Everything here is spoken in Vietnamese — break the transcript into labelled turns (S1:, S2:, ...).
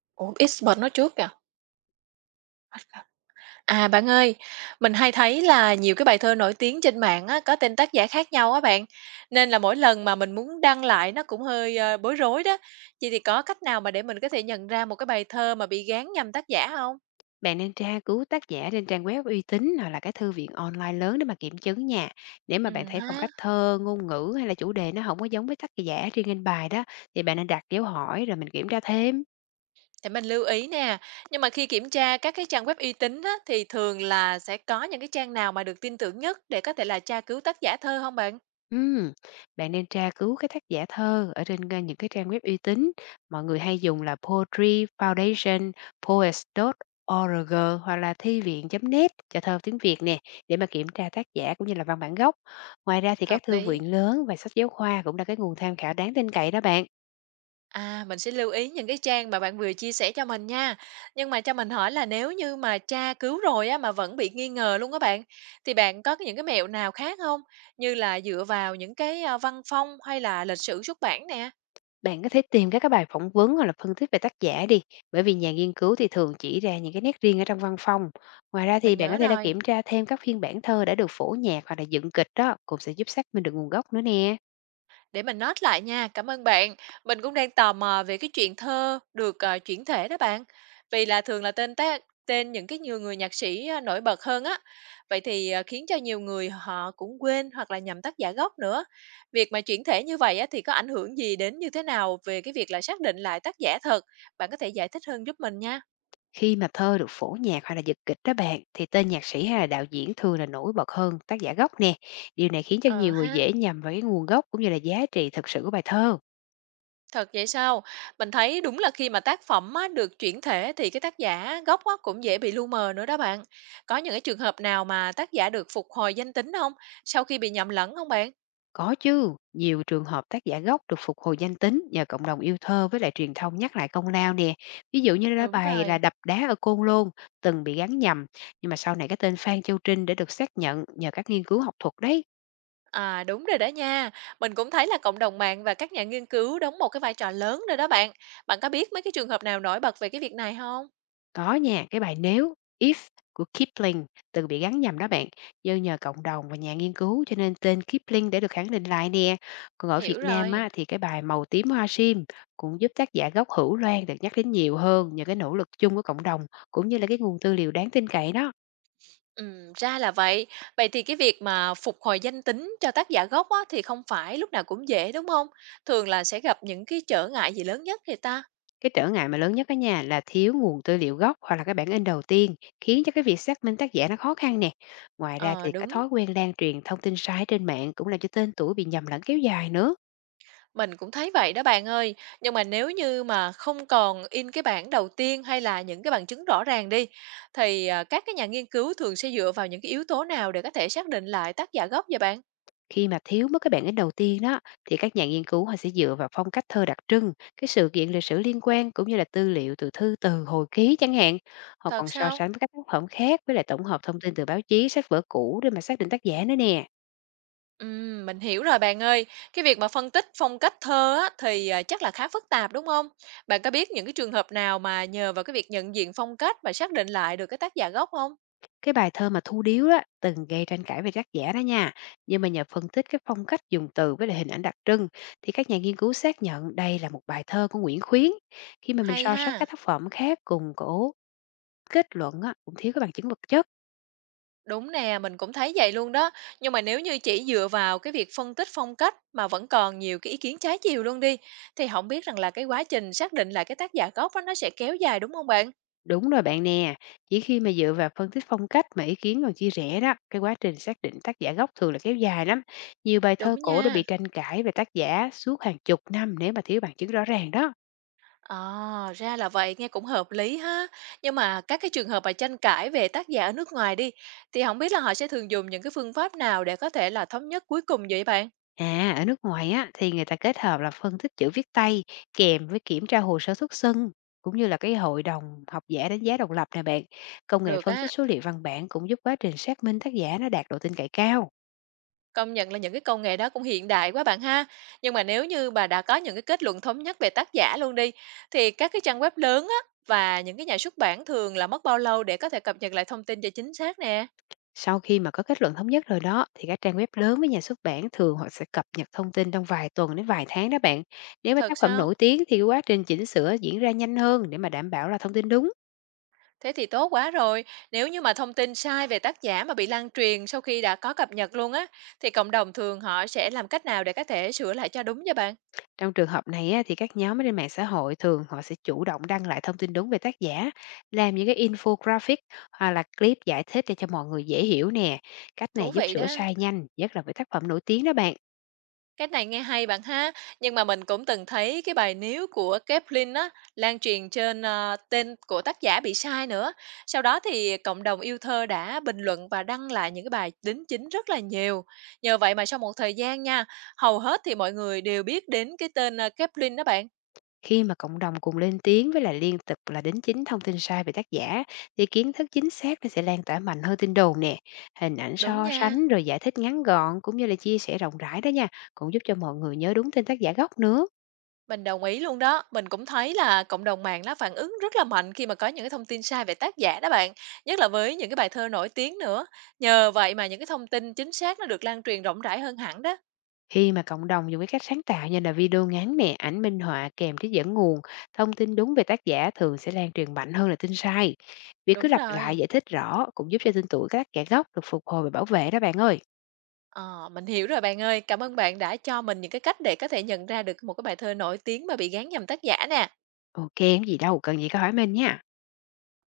S1: Ủa, X-Bit nói trước kìa? À, bạn ơi, mình hay thấy là nhiều cái bài thơ nổi tiếng trên mạng á, có tên tác giả khác nhau á bạn, nên là mỗi lần mà mình muốn đăng lại nó cũng hơi, bối rối đó. Vậy thì có cách nào mà để mình có thể nhận ra một cái bài thơ mà bị gán nhầm tác giả không?
S2: Bạn nên tra cứu tác giả trên trang web uy tín hoặc là cái thư viện online lớn để mà kiểm chứng nha. Nếu mà bạn thấy phong
S1: Ha,
S2: cách thơ, ngôn ngữ hay là chủ đề nó không có giống với tác giả riêng in bài đó thì bạn nên đặt dấu hỏi rồi mình kiểm tra thêm.
S1: để mình lưu ý nè. Nhưng mà khi kiểm tra các cái trang web uy tín á, thì thường là sẽ có những cái trang nào mà được tin tưởng nhất để có thể là tra cứu tác giả thơ không bạn?
S2: Ừm, Bạn nên tra cứu cái tác giả thơ ở trên, những cái trang web uy tín, mọi người hay dùng là Poetry Foundation, Poets.org hoặc là Thi Viện.net cho thơ tiếng Việt nè, để mà kiểm tra tác giả cũng như là văn bản gốc. Ngoài ra thì
S1: Hợp
S2: các thư
S1: lý.
S2: viện lớn và sách giáo khoa cũng là cái nguồn tham khảo đáng tin cậy đó bạn.
S1: À, mình sẽ lưu ý những cái trang mà bạn vừa chia sẻ cho mình nha. Nhưng mà cho mình hỏi là nếu như mà tra cứu rồi á mà vẫn bị nghi ngờ luôn các bạn, thì bạn có những cái mẹo nào khác không? Như là dựa vào những cái văn phong hay là lịch sử xuất bản nè.
S2: Bạn có thể tìm các cái bài phỏng vấn hoặc là phân tích về tác giả đi, bởi vì nhà nghiên cứu thì thường chỉ ra những cái nét riêng ở trong văn phong. Ngoài ra thì
S1: Mình
S2: bạn
S1: nhớ
S2: có thể là
S1: rồi.
S2: kiểm tra thêm các phiên bản thơ đã được phổ nhạc hoặc là dựng kịch đó, cũng sẽ giúp xác minh được nguồn gốc nữa nè.
S1: Để mình note lại nha, cảm ơn bạn. Mình cũng đang tò mò về cái chuyện thơ được, chuyển thể đó bạn. Vì là thường là tên tác tên những cái nhiều người nhạc sĩ, nổi bật hơn á. Vậy thì, khiến cho nhiều người họ cũng quên hoặc là nhầm tác giả gốc nữa. Việc mà chuyển thể như vậy á thì có ảnh hưởng gì đến như thế nào về cái việc là xác định lại tác giả thật? Bạn có thể giải thích hơn giúp mình nha.
S2: Khi mà thơ được phổ nhạc hoặc là dựng kịch đó bạn, thì tên nhạc sĩ hay là đạo diễn thường là nổi bật hơn tác giả gốc nè. Điều này khiến cho
S1: Ờ
S2: nhiều người
S1: ha.
S2: dễ nhầm vào cái nguồn gốc cũng như là giá trị thực sự của bài thơ.
S1: Thật vậy sao? Mình thấy đúng là khi mà tác phẩm á, được chuyển thể thì cái tác giả gốc á, cũng dễ bị lu mờ nữa đó bạn. Có những cái trường hợp nào mà tác giả được phục hồi danh tính không? Sau khi bị nhầm lẫn không bạn?
S2: Có chứ, nhiều trường hợp tác giả gốc được phục hồi danh tính nhờ cộng đồng yêu thơ với lại truyền thông nhắc lại công lao nè. Ví dụ như là
S1: Đúng
S2: bài là
S1: rồi.
S2: đập đá ở Côn Lôn từng bị gắn nhầm, nhưng mà sau này cái tên Phan Châu Trinh đã được xác nhận nhờ các nghiên cứu học thuật đấy.
S1: À đúng rồi đó nha. Mình cũng thấy là cộng đồng mạng và các nhà nghiên cứu đóng một cái vai trò lớn rồi đó bạn. Bạn có biết mấy cái trường hợp nào nổi bật về cái việc này không?
S2: Có nha, cái bài "Nếu" (If) của Kipling từng bị gắn nhầm đó bạn, do nhờ cộng đồng và nhà nghiên cứu cho nên tên Kipling để được khẳng định lại nè. Còn ở Việt
S1: Hiểu
S2: Nam
S1: rồi.
S2: á, thì cái bài "Màu tím hoa sim" cũng giúp tác giả gốc Hữu Loan được nhắc đến nhiều hơn nhờ cái nỗ lực chung của cộng đồng cũng như là cái nguồn tư liệu đáng tin cậy đó.
S1: Ra là vậy. Vậy thì cái việc mà phục hồi danh tính cho tác giả gốc á, thì không phải lúc nào cũng dễ, đúng không? Thường là sẽ gặp những cái trở ngại gì lớn nhất thì ta?
S2: Cái trở ngại mà lớn nhất á, nhà là thiếu nguồn tư liệu gốc hoặc là cái bản in đầu tiên, khiến cho cái việc xác minh tác giả nó khó khăn nè. Ngoài ra
S1: Ờ,
S2: thì cái
S1: đúng,
S2: thói quen lan truyền thông tin sai trên mạng cũng làm cho tên tuổi bị nhầm lẫn kéo dài nữa.
S1: mình cũng thấy vậy đó bạn ơi. Nhưng mà nếu như mà không còn in cái bản đầu tiên hay là những cái bằng chứng rõ ràng đi, thì các cái nhà nghiên cứu thường sẽ dựa vào những cái yếu tố nào để có thể xác định lại tác giả gốc vậy bạn?
S2: Khi mà thiếu mất cái bản in đầu tiên đó thì các nhà nghiên cứu họ sẽ dựa vào phong cách thơ đặc trưng, cái sự kiện lịch sử liên quan cũng như là tư liệu từ thư từ hồi ký chẳng hạn. Họ còn
S1: Thật
S2: so
S1: sao?
S2: sánh với các tác phẩm khác với lại tổng hợp thông tin từ báo chí sách vở cũ để mà xác định tác giả nữa nè.
S1: Mình hiểu rồi bạn ơi. Cái việc mà phân tích phong cách thơ á, thì chắc là khá phức tạp, đúng không? Bạn có biết những cái trường hợp nào mà nhờ vào cái việc nhận diện phong cách mà xác định lại được cái tác giả gốc không?
S2: Cái bài thơ mà Thu Điếu đó từng gây tranh cãi về tác giả đó nha, nhưng mà nhờ phân tích cái phong cách dùng từ với lại hình ảnh đặc trưng thì các nhà nghiên cứu xác nhận đây là một bài thơ của Nguyễn Khuyến, khi mà mình
S1: Hay
S2: so sánh
S1: ha!
S2: các tác phẩm khác cùng cổ. Kết luận á, cũng thiếu cái bằng chứng vật chất.
S1: Đúng nè, mình cũng thấy vậy luôn đó. Nhưng mà nếu như chỉ dựa vào cái việc phân tích phong cách mà vẫn còn nhiều cái ý kiến trái chiều luôn đi, thì không biết rằng là cái quá trình xác định lại cái tác giả gốc á, nó sẽ kéo dài, đúng không bạn?
S2: Đúng rồi bạn nè, chỉ khi mà dựa vào phân tích phong cách mà ý kiến còn chia rẽ đó, cái quá trình xác định tác giả gốc thường là kéo dài lắm. Nhiều bài
S1: Đúng
S2: thơ cổ đã
S1: nha.
S2: bị tranh cãi về tác giả suốt hàng chục năm nếu mà thiếu bằng chứng rõ ràng đó.
S1: À, ra là vậy, nghe cũng hợp lý ha. Nhưng mà các cái trường hợp mà tranh cãi về tác giả ở nước ngoài đi, thì không biết là họ sẽ thường dùng những cái phương pháp nào để có thể là thống nhất cuối cùng vậy bạn?
S2: À, ở nước ngoài á thì người ta kết hợp là phân tích chữ viết tay, kèm với kiểm tra hồ sơ xuất thân cũng như là cái hội đồng học giả đánh giá độc lập nè bạn. Công nghệ
S1: Được
S2: phân tích
S1: á,
S2: số liệu văn bản cũng giúp quá trình xác minh tác giả nó đạt độ tin cậy cao.
S1: công nhận là những cái công nghệ đó cũng hiện đại quá bạn ha. Nhưng mà nếu như bà đã có những cái kết luận thống nhất về tác giả luôn đi, thì các cái trang web lớn á, và những cái nhà xuất bản thường là mất bao lâu để có thể cập nhật lại thông tin cho chính xác nè?
S2: Sau khi mà có kết luận thống nhất rồi đó thì các trang web lớn với nhà xuất bản thường họ sẽ cập nhật thông tin trong vài tuần đến vài tháng đó bạn. Nếu mà
S1: Thật
S2: tác phẩm
S1: sao?
S2: nổi tiếng thì cái quá trình chỉnh sửa diễn ra nhanh hơn để mà đảm bảo là thông tin đúng.
S1: Thế thì tốt quá rồi. Nếu như mà thông tin sai về tác giả mà bị lan truyền sau khi đã có cập nhật luôn á, thì cộng đồng thường họ sẽ làm cách nào để có thể sửa lại cho đúng vậy bạn?
S2: Trong trường hợp này á, thì các nhóm ở trên mạng xã hội thường họ sẽ chủ động đăng lại thông tin đúng về tác giả, làm những cái infographic hoặc là clip giải thích để cho mọi người dễ hiểu nè. Cách
S1: Thú
S2: này giúp
S1: vị
S2: sửa
S1: đó.
S2: sai nhanh, nhất là với tác phẩm nổi tiếng đó bạn.
S1: Cách này nghe hay bạn ha. Nhưng mà mình cũng từng thấy cái bài Níu của Kepling á, lan truyền trên tên của tác giả bị sai nữa. Sau đó thì cộng đồng yêu thơ đã bình luận và đăng lại những cái bài đính chính rất là nhiều. Nhờ vậy mà sau một thời gian nha, hầu hết thì mọi người đều biết đến cái tên Kepling đó bạn.
S2: Khi mà cộng đồng cùng lên tiếng với lại liên tục là đính chính thông tin sai về tác giả thì kiến thức chính xác nó sẽ lan tỏa mạnh hơn tin đồn nè. Hình ảnh
S1: Đúng
S2: so
S1: nha.
S2: sánh rồi giải thích ngắn gọn cũng như là chia sẻ rộng rãi đó nha, cũng giúp cho mọi người nhớ đúng tên tác giả gốc nữa.
S1: Mình đồng ý luôn đó. Mình cũng thấy là cộng đồng mạng nó phản ứng rất là mạnh khi mà có những cái thông tin sai về tác giả đó bạn, nhất là với những cái bài thơ nổi tiếng nữa. Nhờ vậy mà những cái thông tin chính xác nó được lan truyền rộng rãi hơn hẳn đó.
S2: Khi mà cộng đồng dùng cái cách sáng tạo như là video ngắn nè, ảnh minh họa kèm trích dẫn nguồn, thông tin đúng về tác giả thường sẽ lan truyền mạnh hơn là tin sai. Việc cứ
S1: Đúng
S2: lặp
S1: rồi.
S2: lại giải thích rõ cũng giúp cho tên tuổi các tác giả gốc được phục hồi và bảo vệ đó bạn ơi.
S1: Ờ, mình hiểu rồi bạn ơi. Cảm ơn bạn đã cho mình những cái cách để có thể nhận ra được một cái bài thơ nổi tiếng mà bị gán nhầm tác giả nè.
S2: Ok, không gì đâu, cần gì có hỏi mình nha.